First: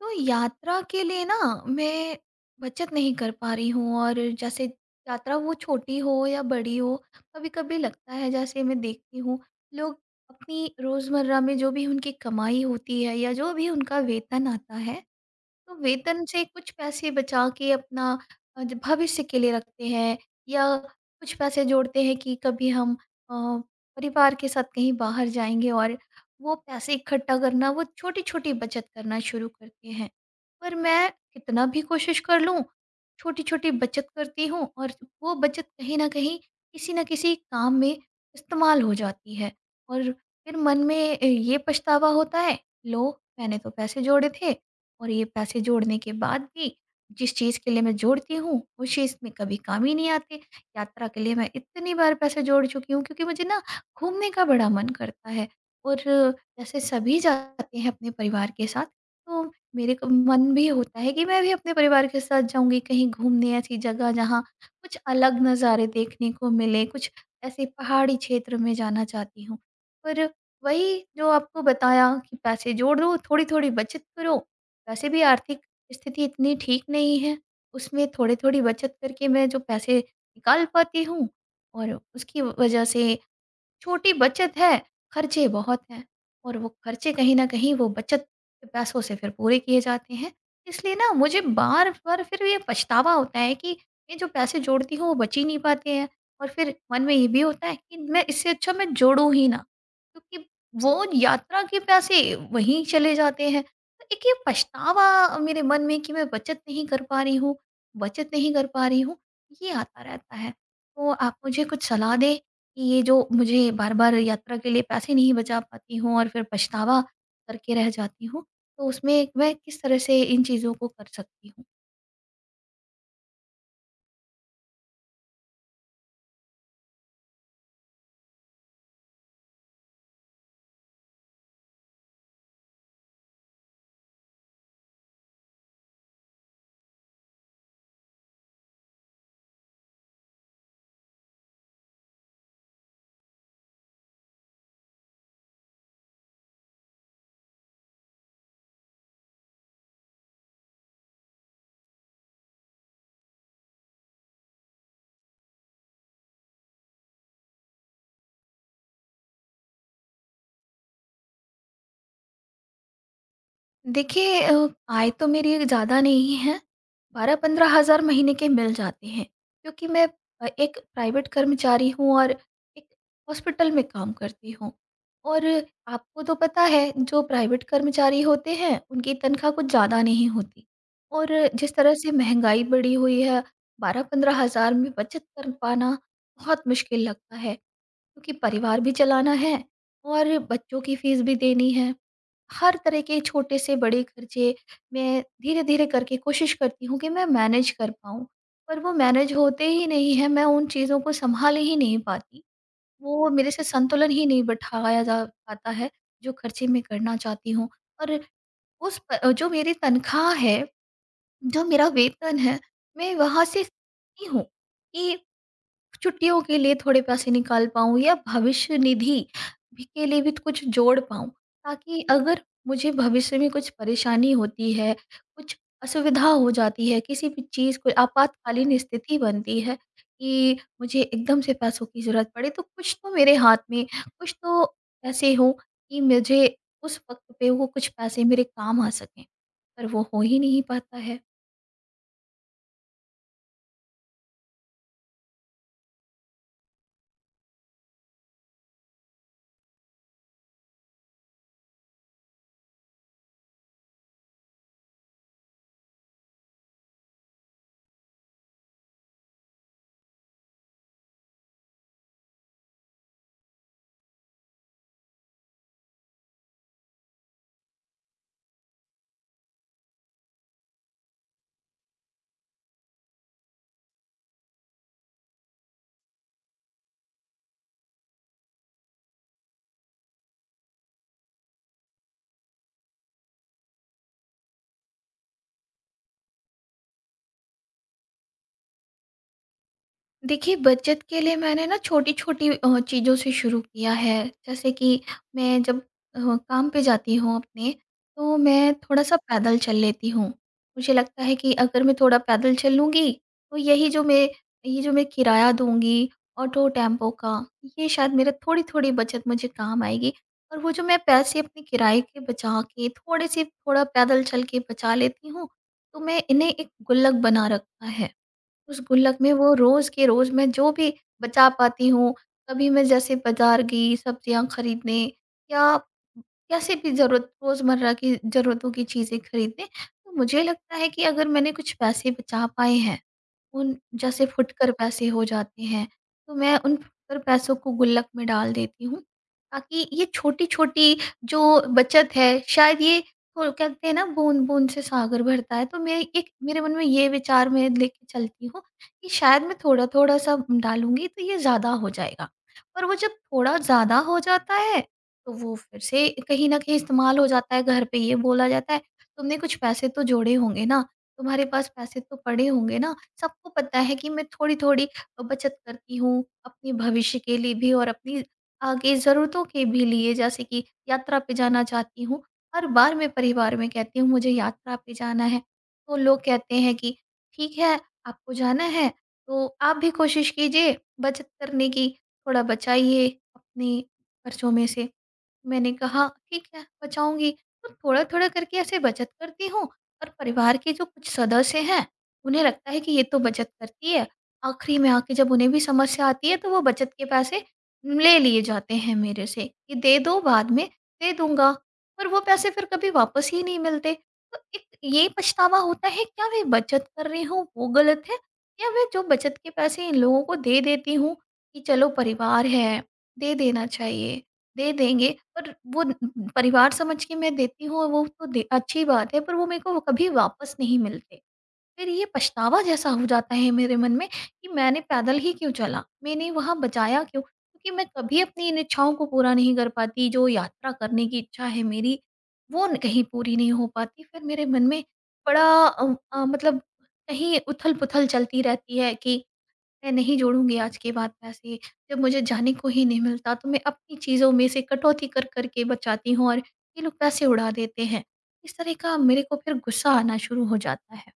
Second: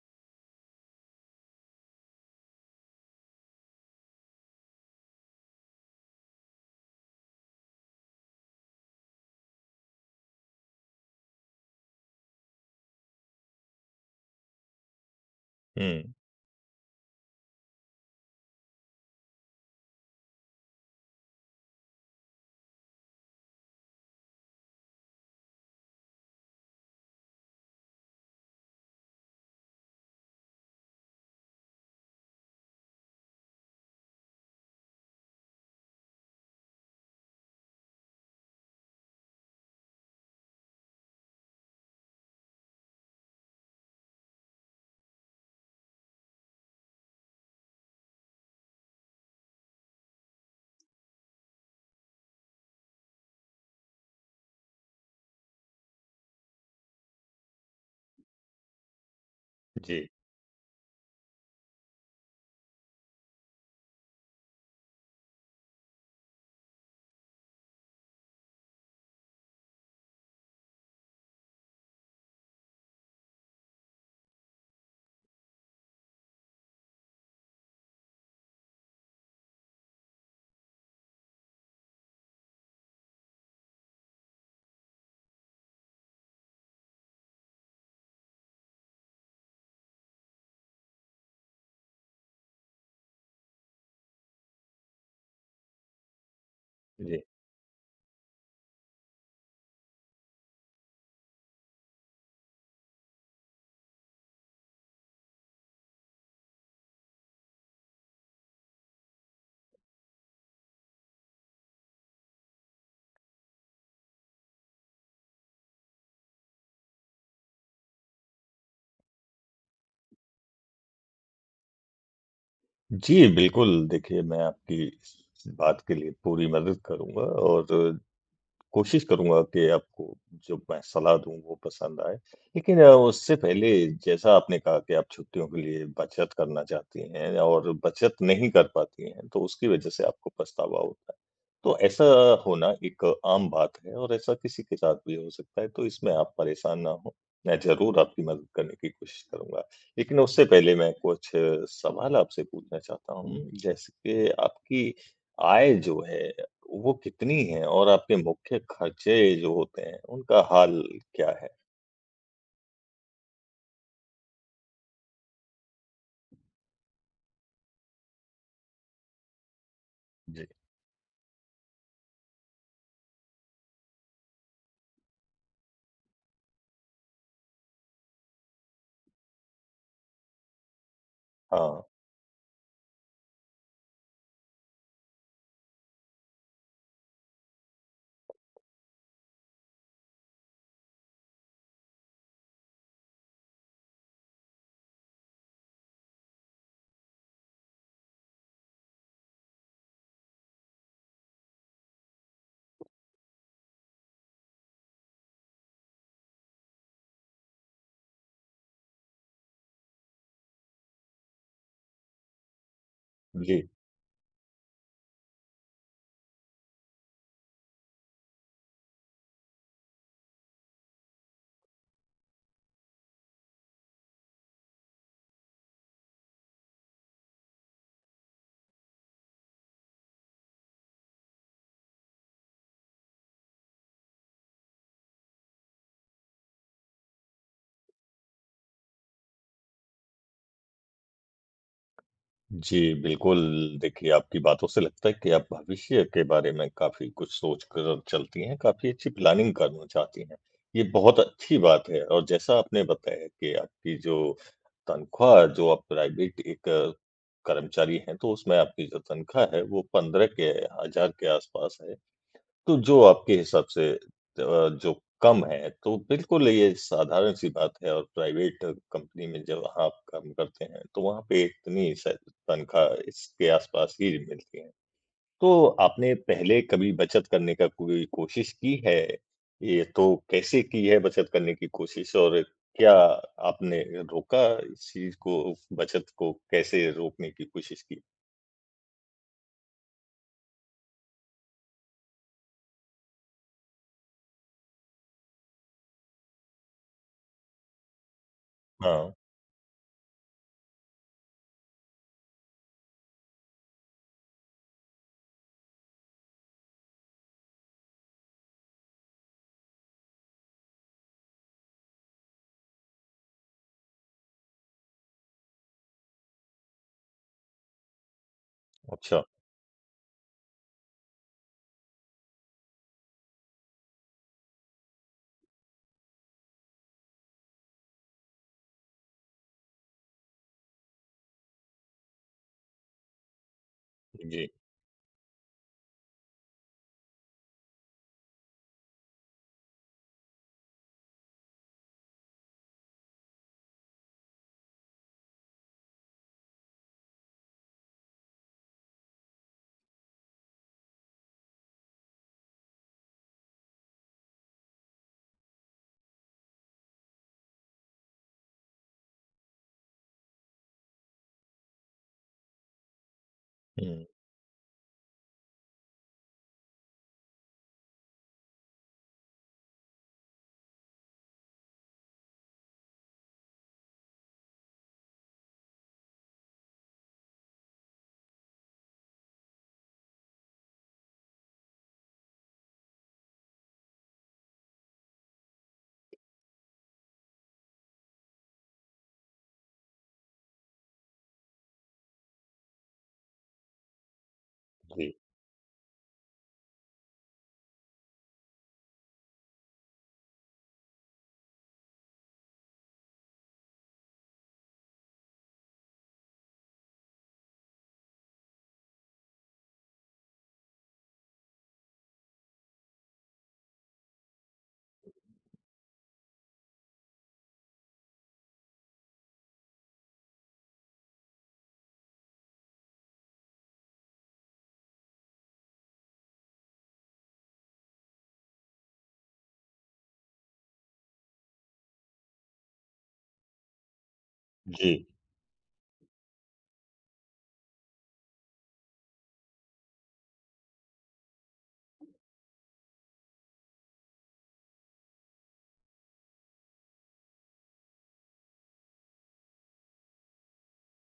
तो यात्रा के लिए ना मैं बचत नहीं कर पा रही हूँ, और जैसे यात्रा वो छोटी हो या बड़ी हो, कभी कभी लगता है जैसे मैं देखती हूँ, लोग अपनी रोज़मर्रा में जो भी उनकी कमाई होती है या जो भी उनका वेतन आता है, तो हुँ, वेतन से कुछ पैसे बचा के अपना भविष्य के लिए रखते हैं, या कुछ पैसे जोड़ते हैं कि कभी हम अ, परिवार के साथ कहीं बाहर जाएंगे, और वो पैसे इकट्ठा करना, वो छोटी छोटी बचत करना शुरू करते हैं। पर मैं कितना भी कोशिश कर लूं, छोटी छोटी बचत करती हूँ, और वो बचत कहीं ना कहीं किसी ना किसी काम में इस्तेमाल हो जाती है। और फिर मन में ये पछतावा होता है, लो मैंने तो पैसे जोड़े थे, और ये पैसे जोड़ने के बाद भी जिस चीज़ के लिए मैं जोड़ती हूँ, उस चीज़ में कभी काम ही नहीं आते। यात्रा के लिए मैं इतनी बार पैसे जोड़ चुकी हूँ, क्योंकि मुझे ना घूमने का बड़ा मन करता है। और जैसे सभी जाते हैं अपने परिवार के साथ, तो मेरे को जी, मन भी होता है कि मैं भी अपने परिवार के साथ जाऊँगी कहीं घूमने, ऐसी जगह जहाँ कुछ अलग नज़ारे देखने को मिले, कुछ ऐसे पहाड़ी क्षेत्र में जाना चाहती हूँ। पर वही जो आपको बताया, कि पैसे जोड़ो, थोड़ी-थोड़ी बचत करो, वैसे भी आर्थिक स्थिति इतनी ठीक नहीं है, उसमें थोड़ी-थोड़ी बचत करके मैं जो पैसे निकाल पाती हूँ, और उसकी वजह से छोटी बचत है, खर्चे बहुत हैं, और वो खर्चे कहीं न कहीं वो बचत के पैसों से फिर पूरे किए जाते हैं। इसलिए ना मुझे बार-बार फिर ये पछतावा होता है कि ये जो पैसे जोड़ती हूँ, वो बच ही नहीं पाते हैं। और फिर मन में जी। ये भी होता है कि मैं इससे अच्छा मैं जोड़ूँ ही ना, क्योंकि वो यात्रा के पैसे वहीं चले जाते हैं। तो एक ये पछतावा मेरे मन में, कि मैं बचत नहीं कर पा रही हूँ, बचत नहीं कर पा रही हूँ, ये आता रहता है। तो आप मुझे कुछ सलाह दें, कि ये जो मुझे बार-बार यात्रा के लिए पैसे नहीं बचा पाती हूँ और फिर पछतावा करके रह जाती हूँ, तो उसमें मैं किस तरह से इन चीज़ों को कर सकती हूँ? जी, बिल्कुल देखिए मैं आपकी इस बात के लिए पूरी मदद करूँगा और कोशिश करूँगा कि आपको जो मैं सलाह दूँ वो पसंद आए। लेकिन उससे पहले जैसा आपने कहा कि आप छुट्टियों के लिए बचत करना चाहती हैं और बचत नहीं कर पाती हैं, तो उसकी वज़ह से आपको पछतावा होता है। तो ऐसा होना एक आम बात है और ऐसा किसी के साथ भी हो सकता है, तो इसमें आप परेशान ना हों। मैं ज़रूर आपकी मदद करने की कोशिश करूँगा। लेकिन उससे पहले मैं कुछ सवाल आपसे पूछना चाहता हूँ, जैसे कि आपकी आय जो है वो कितनी है और आपके मुख्य खर्चे जो होते हैं, उनका हाल क्या है? देखिए आय तो मेरी ज़्यादा नहीं है, 12-15 हज़ार महीने के मिल जाते हैं, क्योंकि मैं जी। एक प्राइवेट कर्मचारी हूँ, और एक हॉस्पिटल में काम करती हूँ। और आपको तो पता है, जो प्राइवेट कर्मचारी होते हैं, उनकी तनख्वाह कुछ ज़्यादा नहीं होती। और जिस हाँ, तरह से महँगाई बढ़ी हुई है, 12-15 हज़ार में बचत कर पाना बहुत मुश्किल लगता है, क्योंकि परिवार भी चलाना है और बच्चों की फ़ीस भी देनी है। हर तरह के छोटे से बड़े खर्चे मैं धीरे-धीरे करके कोशिश करती हूँ कि मैं मैनेज कर पाऊँ। पर वो मैनेज होते ही नहीं हैं, मैं उन चीज़ों को सँभाल ही नहीं पाती। वो मेरे से संतुलन ही नहीं बैठाया जा पाता है, जो खर्चे मैं करना चाहती हूँ। और उस प जो मेरी तनख़्वाह है, जो मेरा वेतन है, मैं वहाँ से जी। सीखती हूँ कि छुट्टियों के लिए थोड़े पैसे निकाल पाऊँ, या भविष्य निधि भी के लिए भी कुछ जोड़ पाऊँ, ताकि अगर मुझे भविष्य में कुछ परेशानी होती है, कुछ असुविधा हो जाती है, किसी भी चीज़ को आपातकालीन स्थिति बनती है, कि मुझे एकदम से पैसों की ज़रूरत पड़े, तो कुछ तो मेरे हाथ में, कुछ तो ऐसे हो कि मुझे उस वक़्त पे वो कुछ पैसे मेरे काम आ सकें। पर वो हो ही नहीं पाता है। जी, बिल्कुल, देखिए आपकी बातों से लगता है कि आप भविष्य के बारे में काफ़ी कुछ सोच कर चलती हैं, काफ़ी अच्छी प्लानिंग करना चाहती हैं। ये बहुत अच्छी बात है और जैसा आपने बताया कि आपकी जो तनख्वाह जो आप प्राइवेट एक कर्मचारी हैं, तो उसमें आपकी जो तनख्वाह है, वो 15 के हज़ार के आसपास है। तो जो आपके हिसाब से जो कम है, तो बिल्कुल ये साधारण-सी बात है और प्राइवेट कंपनी में जब आप काम करते हैं, तो वहाँ पे इतनी शायद तनख्वाह इसके आसपास ही मिलती है। तो आपने पहले कभी बचत करने का कोई कोशिश की है? ये तो कैसे की है बचत करने की कोशिश और क्या आपने रोका इस चीज़ को, बचत को कैसे रोकने की कोशिश की? देखिए, बचत के लिए मैंने ना छोटी-छोटी चीज़ों से शुरू किया है। जैसे कि मैं जब काम पे जाती हूँ अपने, तो मैं हाँ, थोड़ा-सा पैदल चल लेती हूँ। मुझे लगता है कि अगर मैं थोड़ा पैदल चलूँगी, तो यही जो मैं ये जो मैं किराया दूँगी ऑटो, टेम्पो का, ये शायद मेरा थोड़ी-थोड़ी बचत मुझे काम आएगी। और वो जो मैं पैसे अपने किराए के बचा के, थोड़े से थोड़ा पैदल चल के बचा लेती हूँ, तो मैं इन्हें एक गुल्लक बना रखा है। उस गुल्लक अच्छा। में वो रोज़ के रोज़ मैं जो भी बचा पाती हूँ, कभी मैं जैसे बाज़ार गई सब्जियाँ खरीदने, या कैसे भी ज़रूरत रोज़मर्रा की ज़रूरतों की चीज़ें खरीदने, तो मुझे लगता है कि अगर मैंने कुछ पैसे बचा पाए हैं, उन जैसे जी। फुटकर पैसे हो जाते हैं, तो मैं उन फुटकर पैसों को गुल्लक में डाल देती हूँ, ताकि ये छोटी-छोटी जो बचत है शायद ये, और कहते हैं ना बूंद-बूंद से सागर भरता है, तो मैं एक मेरे मन में ये विचार मैं लेके चलती हूँ कि शायद मैं थोड़ा-थोड़ा सा डालूँगी तो ये ज़्यादा हो जाएगा। पर वो जब थोड़ा ज़्यादा हो जाता है, तो वो फिर से कहीं न कहीं इस्तेमाल हो जाता है, घर पे ये बोला जाता है, "तुमने कुछ पैसे तो जोड़े होंगे ना, तुम्हारे पास पैसे तो पड़े होंगे ना।" सबको पता है हुँ, कि मैं थोड़ी-थोड़ी बचत करती हूँ, अपने भविष्य के लिए भी और अपनी आगे ज़रूरतों के भी लिए, जैसे कि यात्रा पे जाना चाहती हूँ। हर बार मैं परिवार में कहती हूँ मुझे यात्रा पे जाना है, तो लोग कहते हैं कि ठीक है, आपको जाना है तो आप भी कोशिश कीजिए बचत करने की, थोड़ा बचाइए अपने खर्चों में से। मैंने कहा ठीक है बचाऊंगी, तो थोड़ा थोड़ा करके ऐसे बचत करती हूँ, और परिवार के जो कुछ सदस्य हैं, उन्हें लगता है कि ये तो बचत करती है, आखिरी में आके जी, जब उन्हें भी समस्या आती है तो वो बचत के पैसे ले लिए जाते हैं मेरे से, कि दे दो, बाद में दे दूंगा, पर वो पैसे फिर कभी वापस ही नहीं मिलते। तो एक ये पछतावा होता है, क्या मैं बचत कर रही हूँ वो गलत है, या मैं जो बचत के पैसे इन लोगों को दे देती हूँ कि चलो परिवार है, दे देना चाहिए, दे देंगे, पर वो परिवार समझ के मैं देती हूँ, और वो तो अच्छी बात है, पर वो मेरे को कभी वापस नहीं मिलते। फिर ये पछतावा जैसा हो जाता है मेरे मन में, कि मैंने पैदल ही क्यों चला, मैंने वहाँ बचाया क्यों, क्योंकि मैं कभी अपनी इन इच्छाओं को पूरा नहीं कर पाती, जो यात्रा करने की इच्छा है मेरी, वो कहीं पूरी नहीं हो पाती। फिर मेरे मन में जी। बड़ा मतलब कहीं उथल पुथल चलती रहती है, कि मैं नहीं जोड़ूँगी आज के बाद पैसे, जब मुझे जाने को ही नहीं मिलता तो मैं अपनी चीज़ों में से कटौती कर कर के बचाती हूँ, और ये लोग पैसे उड़ा देते हैं। इस तरह का मेरे को फिर गुस्सा आना शुरू हो जाता है।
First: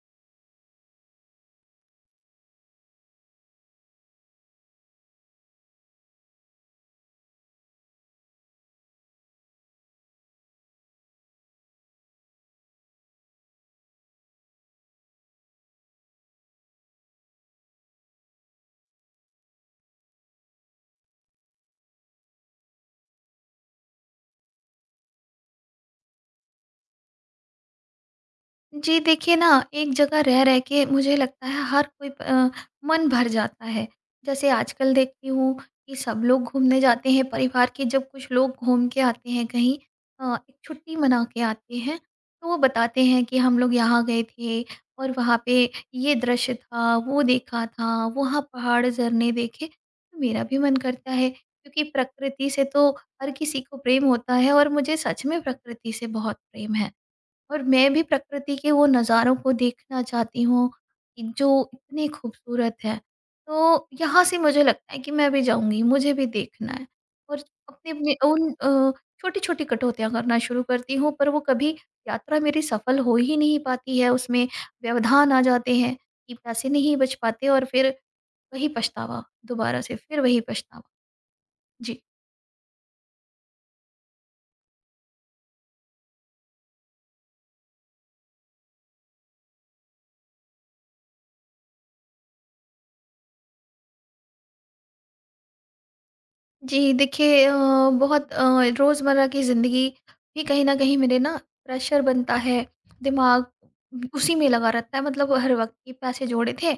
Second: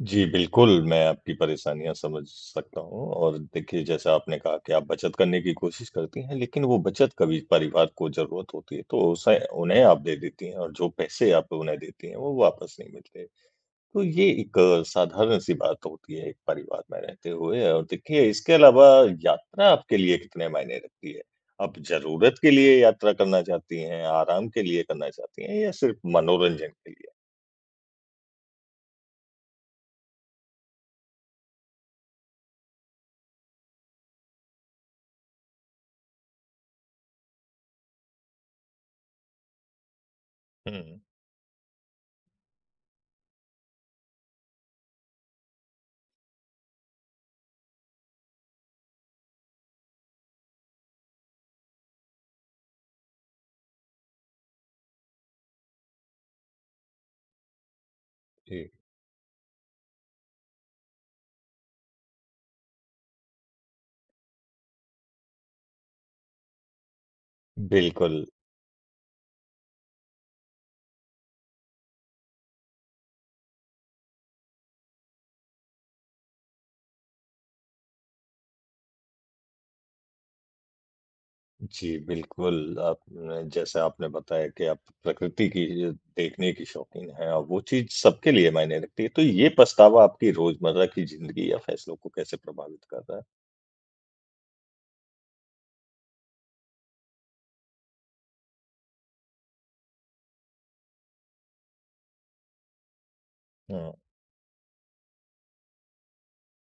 जी, बिल्कुल, मैं आपकी परेशानियाँ समझ सकता हूँ और देखिए जैसा आपने कहा कि आप बचत करने की कोशिश करती हैं, लेकिन वो बचत कभी परिवार को ज़रूरत होती है तो उसे उन्हें आप दे देती हैं और जो पैसे आप उन्हें देती हैं, वो वापस नहीं मिलते। तो ये एक साधारण-सी बात होती है एक परिवार में रहते हुए और देखिए इसके अलावा यात्रा आपके लिए कितने मायने रखती है? आप ज़रूरत के लिए यात्रा करना चाहती हैं, आराम के लिए करना चाहती हैं या सिर्फ़ मनोरंजन के लिए? जी देखिए ना, एक जगह रह रह के मुझे लगता है मन भर जाता है। जैसे आजकल देखती हूँ कि सब लोग घूमने जाते हैं परिवार के, जब कुछ लोग घूम के आते हैं कहीं, एक छुट्टी हुँ, मना के आते हैं, तो वो बताते हैं कि हम लोग यहाँ गए थे, और वहाँ पे ये दृश्य था, वो देखा था, वहाँ पहाड़, झरने देखे। तो मेरा भी मन करता है, क्योंकि प्रकृति से तो हर किसी को प्रेम होता है, और मुझे सच में प्रकृति से बहुत प्रेम है। और मैं भी प्रकृति जी। के वो नज़ारों को देखना चाहती हूँ, कि जो इतने खूबसूरत हैं। तो यहाँ से मुझे लगता है कि मैं भी जाऊँगी, मुझे भी देखना है, और अपने-अपने बिल्कुल। छोटी-छोटी कटौतियाँ करना शुरू करती हूँ, पर वो कभी यात्रा मेरी सफल हो ही नहीं पाती है, उसमें व्यवधान आ जाते हैं कि पैसे नहीं बच पाते, और फिर वही पछतावा, दोबारा से फिर वही पछतावा। जी, जी। बिल्कुल, आपने जैसे आपने बताया कि आप प्रकृति की देखने की शौकीन हैं और वो चीज़ सबके लिए मायने रखती है। तो ये पछतावा आपकी रोज़मर्रा की ज़िंदगी या फैसलों को कैसे प्रभावित कर रहा है? जी, देखिए बहुत रोज़मर्रा की ज़िंदगी भी कहीं न कहीं मेरे ना प्रेशर बनता है, दिमाग हुँ। उसी में लगा रहता है, मतलब हर वक़्त, कि पैसे जोड़े थे,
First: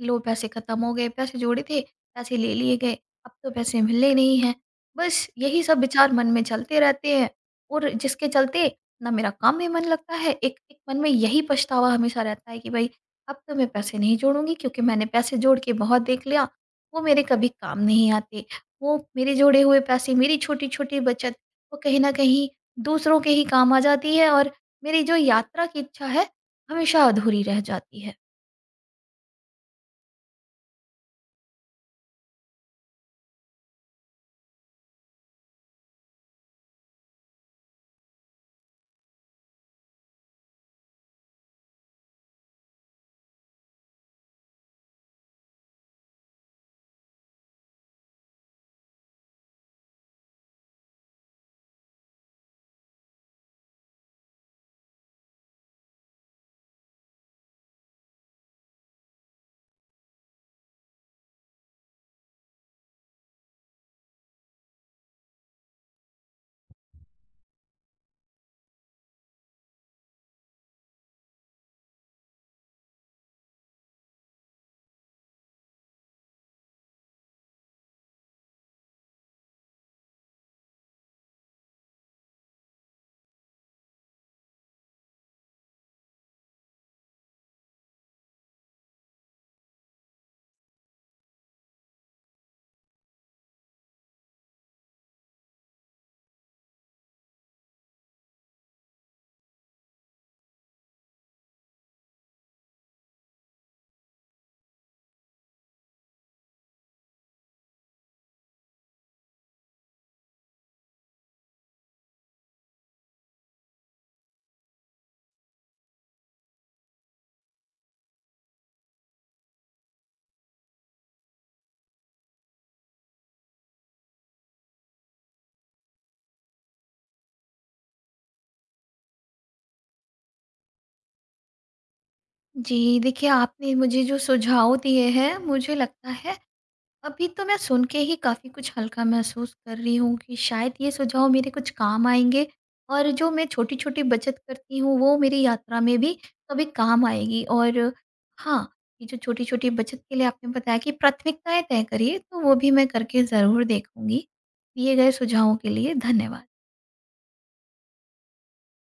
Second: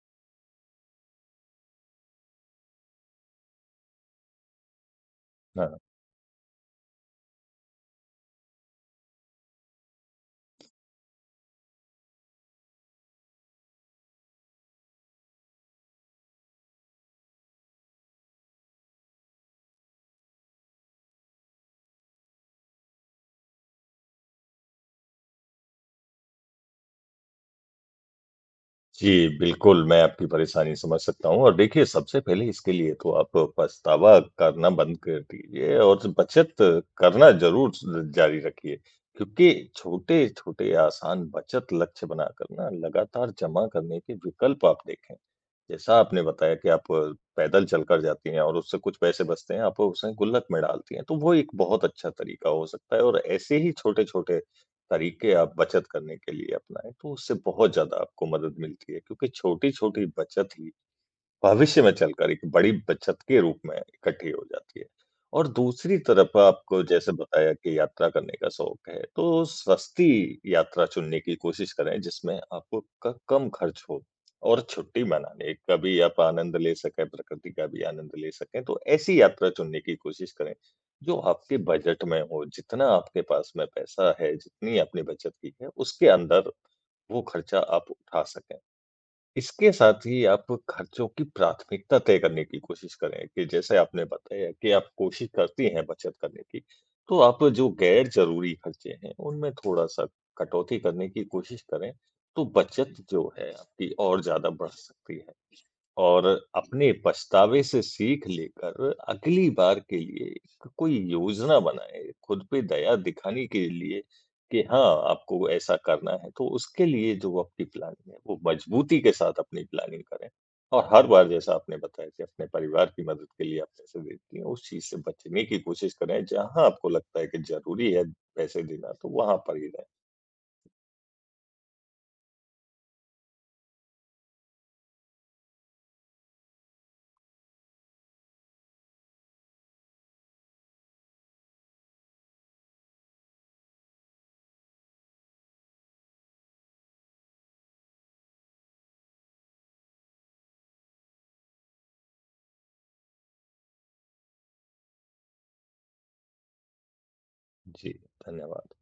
लो पैसे ख़त्म हो गए, पैसे जोड़े थे, पैसे ले लिए गए, अब तो पैसे मिलने नहीं हैं। बस यही सब हाँ। विचार मन में चलते रहते हैं, और जिसके चलते ना मेरा काम में मन लगता है, एक एक मन में यही पछतावा हमेशा रहता है, कि भई अब तो मैं पैसे नहीं जोड़ूँगी, क्योंकि मैंने पैसे जोड़ के बहुत देख लिया, वो मेरे कभी काम नहीं आते। वो मेरे जोड़े हुए पैसे, मेरी छोटी-छोटी बचत, वो कहीं न कहीं दूसरों के ही काम आ जाती है, और मेरी जो यात्रा की इच्छा है, हमेशा अधूरी रह जाती है। जी, बिल्कुल, मैं आपकी परेशानी समझ सकता हूँ और देखिए सबसे पहले इसके लिए तो आप पछतावा करना बंद कर दीजिए और बचत करना ज़रूर ज जारी रखिए। क्योंकि छोटे-छोटे आसान बचत लक्ष्य बनाकर ना लगातार जमा करने के विकल्प आप देखें। जैसा आपने बताया कि आप पैदल चलकर जाती हैं और उससे कुछ पैसे बचते हैं, आप उसे गुल्लक में डालती हैं, तो वो एक बहुत अच्छा तरीका हो सकता है और ऐसे ही छोटे-छोटे तरीके आप बचत करने के लिए अपनाएँ, तो उससे बहुत ज़्यादा आपको मदद मिलती है क्योंकि छोटी-छोटी बचत ही भविष्य में चलकर एक बड़ी बचत के रूप में इकट्ठी हो जाती है। और दूसरी तरफ आपको जैसे बताया कि यात्रा करने का शौक है, तो सस्ती यात्रा चुनने की कोशिश करें जिसमें आपको क कम खर्च हो और छुट्टी मनाने का भी आप आनंद ले सकें, प्रकृति का भी आनंद ले सकें। तो ऐसी यात्रा चुनने की कोशिश करें, जो आपके बजट में हो, जितना आपके पास में पैसा है, जितनी आपने बचत की है, उसके अंदर वो खर्चा आप उठा सकें। इसके साथ ही आप खर्चों की प्राथमिकता तय करने की कोशिश करें कि जैसे आपने बताया कि आप कोशिश करती हैं बचत करने की, तो आप जो गैर ज़रूरी खर्चे हैं, उनमें थोड़ा-सा कटौती करने की कोशिश करें, तो बचत जो है आपकी और ज़्यादा बढ़ सकती है। और अपने पछतावे से सीख लेकर अगली बार के लिए क कोई योजना बनाएँ, खुद पे दया दिखाने के लिए कि हाँ, आपको ऐसा करना है। तो उसके लिए जो आपकी प्लानिंग है, वो मज़बूती के साथ अपनी प्लानिंग करें और हर बार जैसा आपने बताया कि अपने परिवार की मदद के लिए आप पैसे देती हैं, उस चीज़ से बचने की कोशिश करें। जहाँ आपको लगता है कि ज़रूरी है पैसे देना, तो वहाँ पर ही रहें। जी, देखिए आपने मुझे जो सुझाव दिए हैं, मुझे लगता है, अभी तो मैं सुन के ही काफ़ी कुछ हल्का महसूस कर रही हूँ, कि शायद ये सुझाव मेरे कुछ काम आएँगे, और जो मैं छोटी-छोटी बचत करती हूँ वो मेरी यात्रा में भी कभी काम आएगी। और हाँ, ये जो छोटी-छोटी बचत के लिए आपने बताया कि प्राथमिकताएँ तय करिए, तो वो भी मैं करके ज़रूर देखूँगी। दिए गए सुझावों के लिए धन्यवाद। जी, धन्यवाद।